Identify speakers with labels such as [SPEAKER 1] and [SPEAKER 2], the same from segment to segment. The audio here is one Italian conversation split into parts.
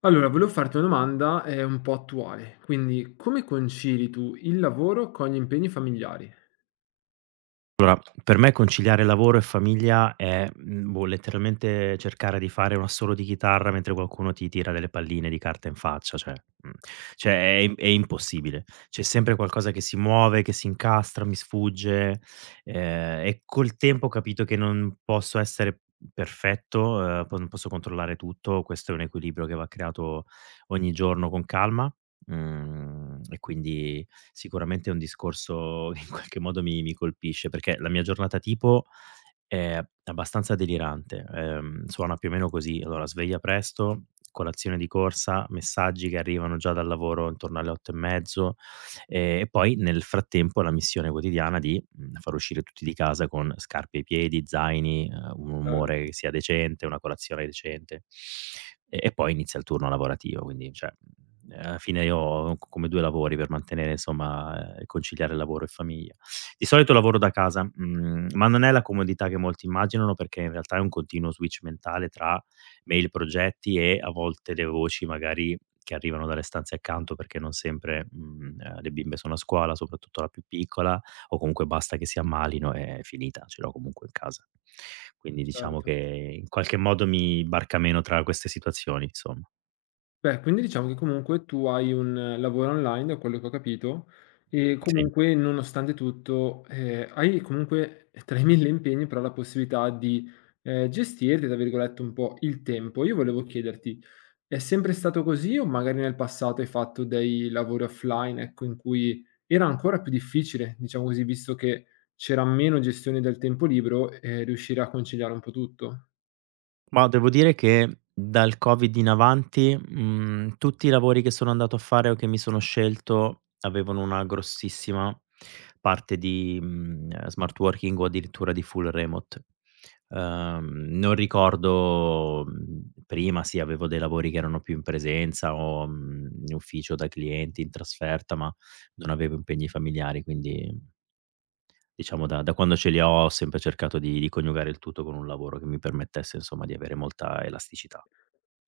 [SPEAKER 1] Allora, volevo farti una domanda, un po' attuale. Quindi, come concili tu il lavoro con gli impegni familiari?
[SPEAKER 2] Allora, per me conciliare lavoro e famiglia è, boh, letteralmente cercare di fare un assolo di chitarra mentre qualcuno ti tira delle palline di carta in faccia. Cioè mhmm, cioè è impossibile. C'è sempre qualcosa che si muove, che si incastra, mi sfugge. E col tempo ho capito che non posso essere perfetto, po non posso controllare tutto. Questo è un equilibrio che va creato ogni giorno con calma. E quindi sicuramente è un discorso che in qualche modo mi colpisce, perché la mia giornata tipo è abbastanza delirante. Suona più o meno così: allora sveglia presto, colazione di corsa, messaggi che arrivano già dal lavoro intorno alle 8 e mezzo. E poi nel frattempo la missione quotidiana di, far uscire tutti di casa con scarpe ai piedi, zaini, un
[SPEAKER 1] Cer
[SPEAKER 2] umore che sia decente, una colazione decente. E poi inizia il turno lavorativo, quindi, cioè, alla fine io ho co come 2 lavori per mantenere, insomma, conciliare lavoro e famiglia. Di solito lavoro da casa, ma non è la comodità che molti immaginano, perché in realtà è un continuo switch mentale tra mail, progetti e a volte le voci magari che arrivano dalle stanze accanto, perché non sempre, le bimbe sono a scuola, soprattutto la più piccola, o comunque basta che si ammalino e è finita, ce l'ho comunque in casa. Quindi diciamo
[SPEAKER 1] certo.
[SPEAKER 2] che in qualche modo mi barca meno tra queste situazioni, insomma.
[SPEAKER 1] Beh, quindi diciamo che comunque tu hai un lavoro online, da quello che ho capito, e
[SPEAKER 2] Sì.
[SPEAKER 1] comunque nonostante tutto, hai comunque tra i 1000 impegni però la possibilità di, gestirti, tra virgolette, un po' il tempo. Io volevo chiederti: è sempre stato così o magari nel passato hai fatto dei lavori offline, ecco, in cui era ancora più difficile, diciamo così, visto che c'era meno gestione del tempo libero, riuscire a conciliare un po' tutto?
[SPEAKER 2] Ma devo dire che dal Covid in avanti, tutti i lavori che sono andato a fare o che mi sono scelto avevano una grossissima parte di, smart working o addirittura di full remote. Uhm, Non ricordo, prima sì, avevo dei lavori che erano più in presenza o, in ufficio da clienti, in trasferta, ma non avevo impegni familiari, quindi, diciamo, da quando ce li ho, ho sempre cercato di coniugare il tutto con un lavoro che mi permettesse, insomma, di avere molta elasticità.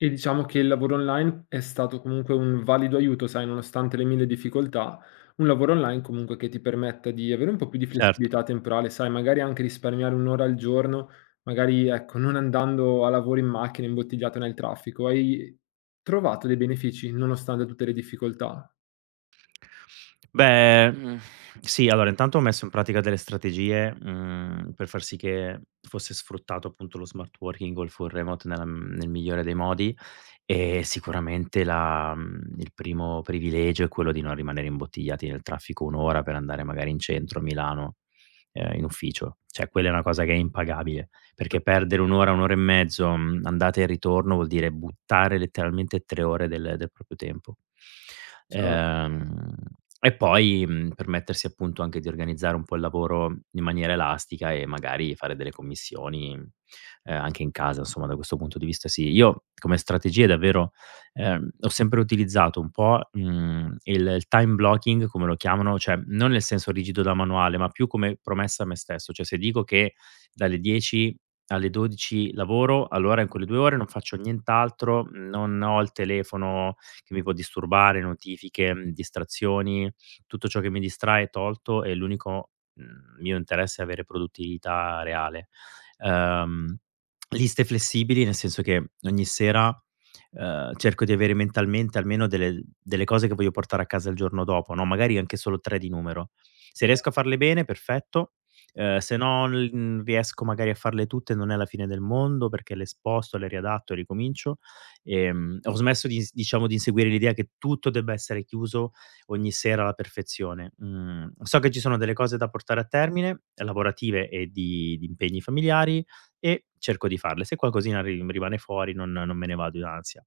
[SPEAKER 1] E diciamo che il lavoro online è stato comunque un valido aiuto, sai, nonostante le mille difficoltà, un lavoro online comunque che ti permetta di avere un po' più di
[SPEAKER 2] Certo.
[SPEAKER 1] flessibilità temporale, sai, magari anche risparmiare un'ora al giorno, magari ecco, non andando a lavoro in macchina, imbottigliato nel traffico. Hai trovato dei benefici nonostante tutte le difficoltà?
[SPEAKER 2] Beh, sì, allora intanto ho messo in pratica delle strategie, per far sì che fosse sfruttato appunto lo smart working o il full remote nel migliore dei modi, e sicuramente il primo privilegio è quello di non rimanere imbottigliati nel traffico 1 ora per andare magari in centro a Milano, in ufficio. Cioè quella è una cosa che è impagabile, perché perdere 1 ora, 1 ora e mezzo, andata e ritorno, vuol dire buttare letteralmente 3 ore del proprio tempo.
[SPEAKER 1] Cioè,
[SPEAKER 2] Ehm, e poi, permettersi appunto anche di organizzare un po' il lavoro in maniera elastica e magari fare delle commissioni, anche in casa, insomma, da questo punto di vista sì. Io, come strategie, davvero, ho sempre utilizzato un po', il time blocking come lo chiamano, cioè non nel senso rigido da manuale, ma più come promessa a me stesso. Cioè se dico che dalle 10 alle 12 lavoro, allora in quelle 2 ore non faccio nient'altro, non ho il telefono che mi può disturbare, notifiche, distrazioni, tutto ciò che mi distrae è tolto e l'unico, mio interesse è avere produttività reale. Ehm, Liste flessibili, nel senso che ogni sera, cerco di avere mentalmente almeno delle cose che voglio portare a casa il giorno dopo, no, magari anche solo 3 di numero. Se riesco a farle bene, perfetto. Se non riesco magari a farle tutte non è la fine del mondo, perché le sposto, le riadatto e ricomincio. Ho smesso di ins diciamo di inseguire l'idea che tutto debba essere chiuso ogni sera alla perfezione. Mhmm, so che ci sono delle cose da portare a termine, lavorative e di impegni familiari, e cerco di farle. Se qualcosina ri rimane fuori non me ne vado in ansia.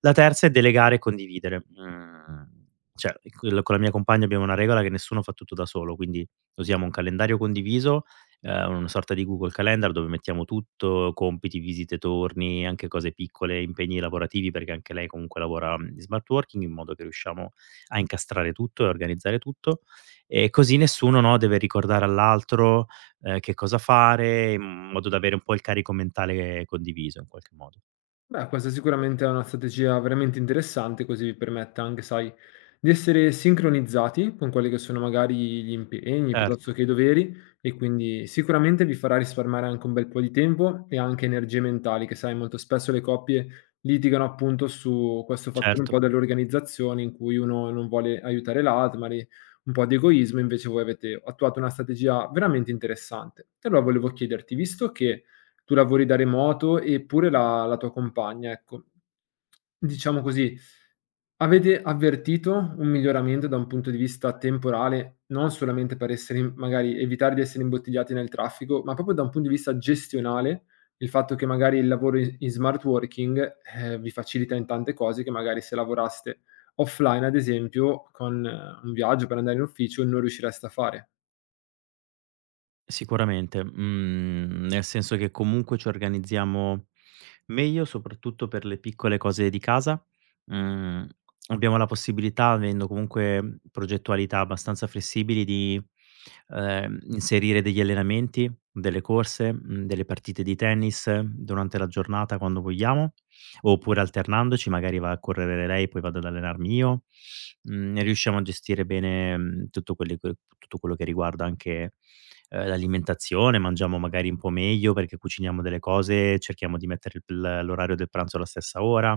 [SPEAKER 2] La terza è delegare e condividere. Mhmm, cioè, il con la mia compagna abbiamo una regola che nessuno fa tutto da solo, quindi usiamo un calendario condiviso, una sorta di Google Calendar dove mettiamo tutto: compiti, visite, torni, anche cose piccole, impegni lavorativi, perché anche lei comunque lavora, in smart working, in modo che riusciamo a incastrare tutto e organizzare tutto. E così nessuno, no, deve ricordare all'altro, che cosa fare, in modo da avere un po' il carico mentale condiviso in qualche modo.
[SPEAKER 1] beh, questa sicuramente è una strategia veramente interessante, così vi permette anche, sai, di essere sincronizzati con quelli che sono magari gli impegni, sì, piuttosto
[SPEAKER 2] Certo,
[SPEAKER 1] che i doveri, e quindi sicuramente vi farà risparmiare anche un bel po' di tempo e anche energie mentali, che sai, molto spesso le coppie litigano appunto su questo fattore un po'
[SPEAKER 2] certo,
[SPEAKER 1] dell'organizzazione in cui uno non vuole aiutare l'altro, magari un po' di egoismo, invece voi avete attuato una strategia veramente interessante. E allora volevo chiederti, visto che tu lavori da remoto e pure la tua compagna, ecco. Diciamo così, avete avvertito un miglioramento da un punto di vista temporale, non solamente per essere in magari evitare di essere imbottigliati nel traffico, ma proprio da un punto di vista gestionale, il fatto che magari il lavoro i in smart working, vi facilita in tante cose che magari se lavoraste offline, ad esempio, con un viaggio per andare in ufficio non riuscireste a fare.
[SPEAKER 2] sicuramente. Mhmm, Nel senso che comunque ci organizziamo meglio, soprattutto per le piccole cose di casa. Mhmm, Abbiamo la possibilità, avendo comunque progettualità abbastanza flessibili, di, inserire degli allenamenti, delle corse, delle partite di tennis, durante la giornata quando vogliamo, oppure alternandoci: magari va a correre lei, poi vado ad allenarmi io. E riusciamo a gestire bene, tutto quello che riguarda anche, l'alimentazione. Mangiamo magari un po' meglio perché cuciniamo delle cose, cerchiamo di mettere il l l'orario del pranzo alla stessa ora.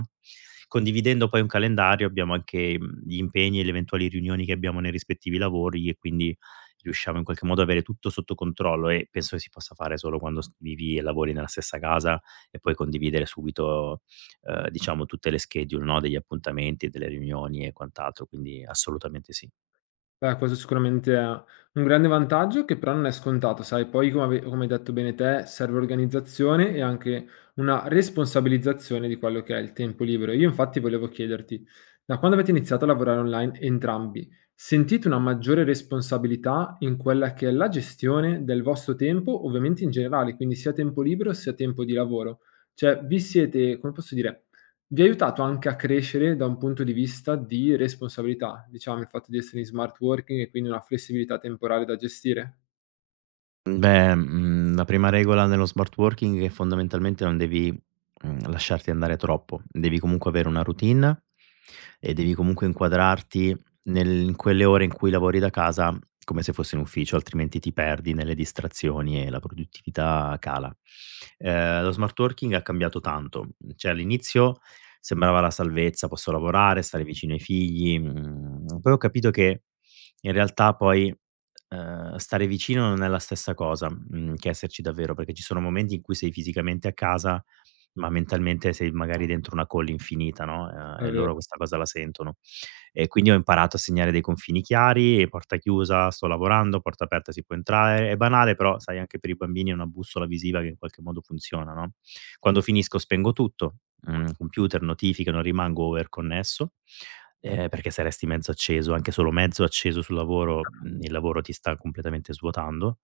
[SPEAKER 2] Condividendo poi un calendario, abbiamo anche, gli impegni e le eventuali riunioni che abbiamo nei rispettivi lavori, e quindi riusciamo in qualche modo ad avere tutto sotto controllo, e penso che si possa fare solo quando s vivi e lavori nella stessa casa e puoi condividere subito, diciamo, tutte le schedule, no, degli appuntamenti, delle riunioni e quant'altro. Quindi, assolutamente sì.
[SPEAKER 1] Beh, questo sicuramente è un grande vantaggio che però non è scontato, sai, poi come hai detto bene te, serve organizzazione e anche una responsabilizzazione di quello che è il tempo libero. Io infatti volevo chiederti, da quando avete iniziato a lavorare online entrambi, sentite una maggiore responsabilità in quella che è la gestione del vostro tempo, ovviamente in generale, quindi sia tempo libero sia tempo di lavoro? Cioè vi siete, come posso dire, vi ha aiutato anche a crescere da un punto di vista di responsabilità, diciamo il fatto di essere in smart working e quindi una flessibilità temporale da gestire?
[SPEAKER 2] Beh, la prima regola nello smart working è che, fondamentalmente, non devi, lasciarti andare troppo. Devi comunque avere una routine e devi comunque inquadrarti nel in quelle ore in cui lavori da casa come se fossi in ufficio, altrimenti ti perdi nelle distrazioni e la produttività cala. Lo smart working ha cambiato tanto. Cioè all'inizio sembrava la salvezza: posso lavorare, stare vicino ai figli. Mhmm, Poi ho capito che, in realtà, poi, stare vicino non è la stessa cosa, che esserci davvero, perché ci sono momenti in cui sei fisicamente a casa, ma mentalmente sei magari dentro una call infinita, no,
[SPEAKER 1] È
[SPEAKER 2] e loro
[SPEAKER 1] vero,
[SPEAKER 2] questa cosa la sentono. E quindi ho imparato a segnare dei confini chiari: porta chiusa, sto lavorando; porta aperta, si può entrare. È banale, però sai, anche per i bambini è una bussola visiva che in qualche modo funziona, no. Quando finisco spengo tutto, computer, notifiche, non rimango overconnesso, perché se resti mezzo acceso, anche solo mezzo acceso sul lavoro, il lavoro ti sta completamente svuotando.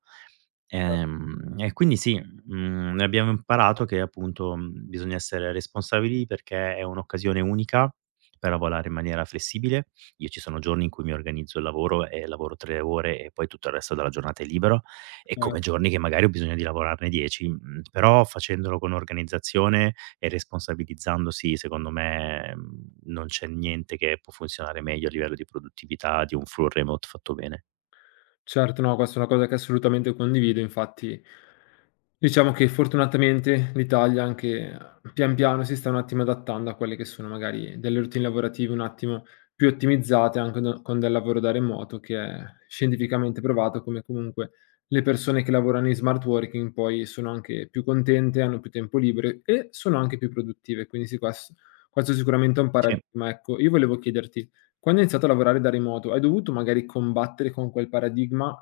[SPEAKER 2] E quindi sì, abbiamo imparato che, appunto, bisogna essere responsabili perché è un'occasione unica per lavorare in maniera flessibile. Io ci sono giorni in cui mi organizzo il lavoro e lavoro 3 ore e poi tutto il resto della giornata è libero, e
[SPEAKER 1] cioè
[SPEAKER 2] come giorni che magari ho bisogno di lavorarne 10, però facendolo con organizzazione e responsabilizzandosi, secondo me, non c'è niente che può funzionare meglio a livello di produttività di un full remote fatto bene.
[SPEAKER 1] certo, no, questa è una cosa che assolutamente condivido. Infatti, diciamo che fortunatamente l'Italia anche pian piano si sta un attimo adattando a quelle che sono magari delle routine lavorative un attimo più ottimizzate anche con del lavoro da remoto, che è scientificamente provato come comunque le persone che lavorano in smart working poi sono anche più contente, hanno più tempo libero e sono anche più produttive. Quindi sì, questo sicuramente è un
[SPEAKER 2] Sì.
[SPEAKER 1] paradigma. Ecco, io volevo chiederti quando hai iniziato a lavorare da remoto, hai dovuto magari combattere con quel paradigma,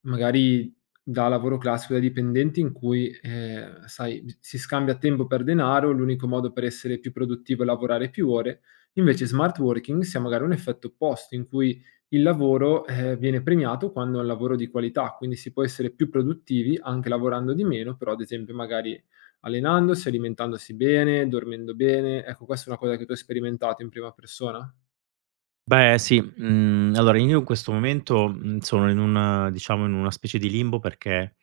[SPEAKER 1] magari da lavoro classico da dipendenti in cui, sai, b si scambia tempo per denaro, l'unico modo per essere più produttivo è lavorare più ore. Invece smart working si ha magari un effetto opposto, in cui il lavoro, viene premiato quando è un lavoro di qualità, quindi si può essere più produttivi anche lavorando di meno, però ad esempio magari allenandosi, alimentandosi bene, dormendo bene. Ecco, questa è una cosa che tu hai sperimentato in prima persona?
[SPEAKER 2] Beh sì, allora io in questo momento, sono in un, diciamo, in una specie di limbo, perché,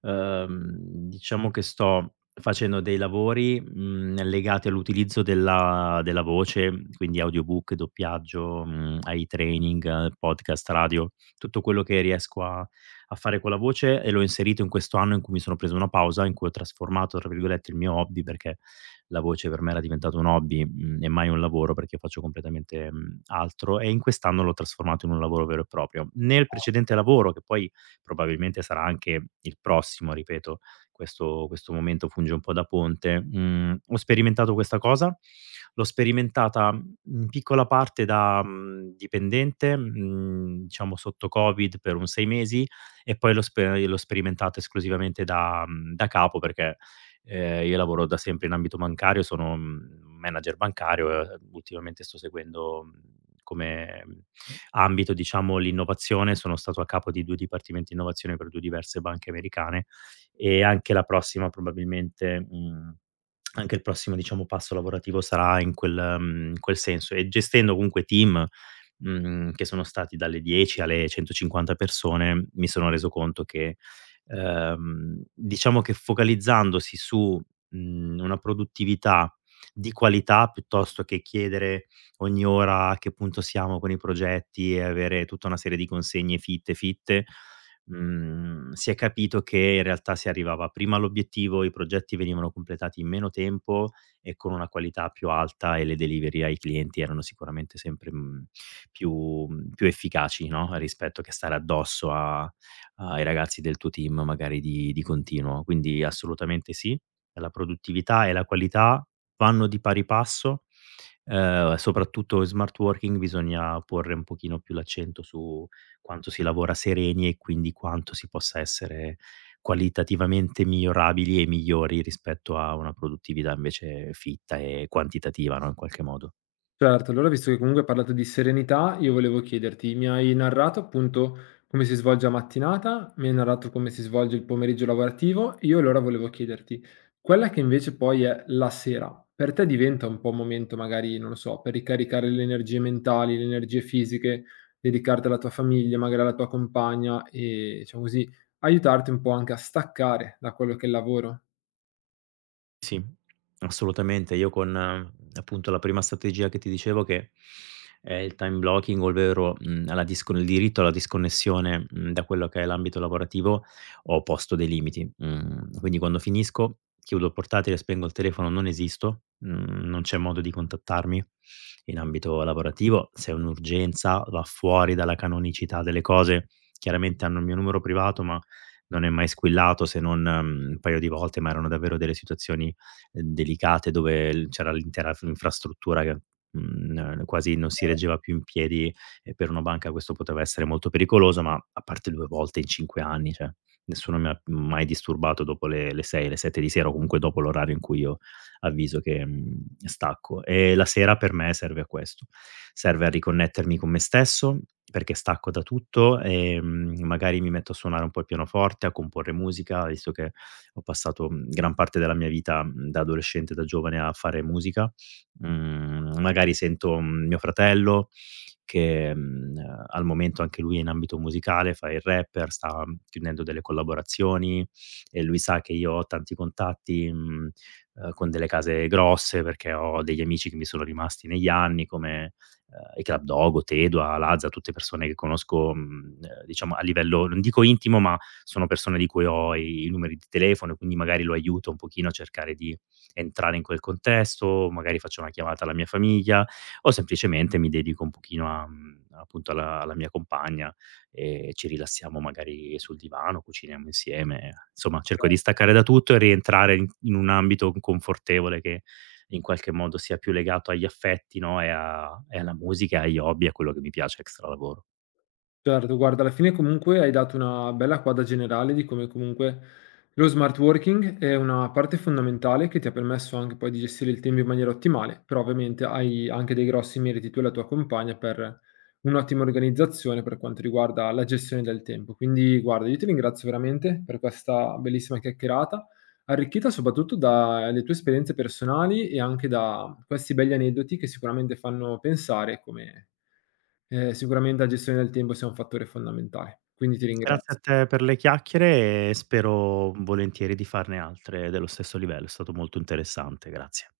[SPEAKER 2] uhm, diciamo che sto facendo dei lavori, legati all'utilizzo della voce, quindi audiobook, doppiaggio, ai training, podcast, radio, tutto quello che riesco a fare con la voce, e l'ho inserito in questo anno in cui mi sono preso una pausa, in cui ho trasformato, tra virgolette, "il mio hobby", perché la voce per me era diventata un hobby, e mai un lavoro, perché faccio completamente, altro, e in quest'anno l'ho trasformato in un lavoro vero e proprio. Nel precedente lavoro, che poi probabilmente sarà anche il prossimo, ripeto, questo momento funge un po' da ponte, ho sperimentato questa cosa, l'ho sperimentata, in piccola parte da, dipendente, diciamo sotto Covid per un 6 mesi, e poi l'ho sperimentata esclusivamente da, da capo, perché, io lavoro da sempre in ambito bancario, sono, manager bancario, e ultimamente sto seguendo, come, mhmm, ambito, diciamo, l'innovazione. Sono stato a capo di 2 dipartimenti innovazione per 2 diverse banche americane, e anche la prossima probabilmente, anche il prossimo, diciamo, passo lavorativo sarà in in quel senso, e gestendo comunque team, che sono stati dalle 10 alle 150 persone, mi sono reso conto che, diciamo che, focalizzandosi su, una produttività di qualità, piuttosto che chiedere ogni ora a che punto siamo con i progetti e avere tutta una serie di consegne fitte, fitte, si è capito che in realtà si arrivava prima all'obiettivo, i progetti venivano completati in meno tempo e con una qualità più alta, e le delivery ai clienti erano sicuramente sempre, più, più efficaci, no, rispetto che stare addosso a ai ragazzi del tuo team magari di continuo. Quindi assolutamente sì, la produttività e la qualità vanno di pari passo, soprattutto in smart working bisogna porre un pochino più l'accento su quanto si lavora sereni e quindi quanto si possa essere qualitativamente migliorabili e migliori rispetto a una produttività invece fitta e quantitativa, no, in qualche modo.
[SPEAKER 1] Certo, allora visto che comunque hai parlato di serenità, io volevo chiederti, mi hai narrato appunto come si svolge la mattinata, mi hai narrato come si svolge il pomeriggio lavorativo, io allora volevo chiederti, quella che invece poi è la sera, per te diventa un po' un momento magari, non lo so, per ricaricare le energie mentali, le energie fisiche, dedicarti alla tua famiglia, magari alla tua compagna e diciamo così, aiutarti un po' anche a staccare da quello che è il lavoro?
[SPEAKER 2] Sì, assolutamente. Io con, appunto, la prima strategia che ti dicevo, che è il time blocking, ovvero, mhmm, alla discon il diritto alla disconnessione, da quello che è l'ambito lavorativo, ho posto dei limiti. Mhmm, quindi quando finisco chiudo il portatile, spengo il telefono, non esisto, non c'è modo di contattarmi in ambito lavorativo. Se è un'urgenza va fuori dalla canonicità delle cose. Chiaramente hanno il mio numero privato, ma non è mai squillato se non, un paio di volte, ma erano davvero delle situazioni, delicate, dove l c'era l'intera f infrastruttura che, quasi non si reggeva più in piedi, e per una banca questo poteva essere molto pericoloso. Ma a parte 2 volte in 5 anni, cioè, nessuno mi ha mai disturbato dopo le 6, le 7 di sera o comunque dopo l'orario in cui io avviso che, stacco. E la sera per me serve a questo, serve a riconnettermi con me stesso, perché stacco da tutto, magari mi metto a suonare un po' il pianoforte, a comporre musica, visto che ho passato, gran parte della mia vita, da adolescente, da giovane, a fare musica. Magari sento, mio fratello che, al momento anche lui è in ambito musicale, fa il rapper, sta, chiudendo delle collaborazioni, e lui sa che io ho tanti contatti, con delle case grosse, perché ho degli amici che mi sono rimasti negli anni come, i Club Dogo, Tedua, Lazza, tutte persone che conosco, diciamo a livello non dico intimo, ma sono persone di cui ho i numeri di telefono, quindi magari lo aiuto un pochino a cercare di entrare in quel contesto, magari faccio una chiamata alla mia famiglia o semplicemente mi dedico un pochino a, appunto, alla mia compagna, e ci rilassiamo magari sul divano, cuciniamo insieme, insomma cerco di staccare da tutto e rientrare in un ambito confortevole che in qualche modo sia più legato agli affetti, no, e a e alla musica, agli hobby, a quello che mi piace extra lavoro.
[SPEAKER 1] Certo, guarda, alla fine comunque hai dato una bella quadra generale di come comunque lo smart working è una parte fondamentale che ti ha permesso anche poi di gestire il tempo in maniera ottimale, però ovviamente hai anche dei grossi meriti tu e la tua compagna per un'ottima organizzazione per quanto riguarda la gestione del tempo. Quindi guarda, io ti ringrazio veramente per questa bellissima chiacchierata, arricchita soprattutto dalle tue esperienze personali e anche da questi begli aneddoti che sicuramente fanno pensare come sicuramente la gestione del tempo sia un fattore fondamentale, quindi ti
[SPEAKER 2] Grazie a
[SPEAKER 1] ringrazio.
[SPEAKER 2] te per le chiacchiere e spero volentieri di farne altre dello stesso livello. È stato molto interessante. Grazie.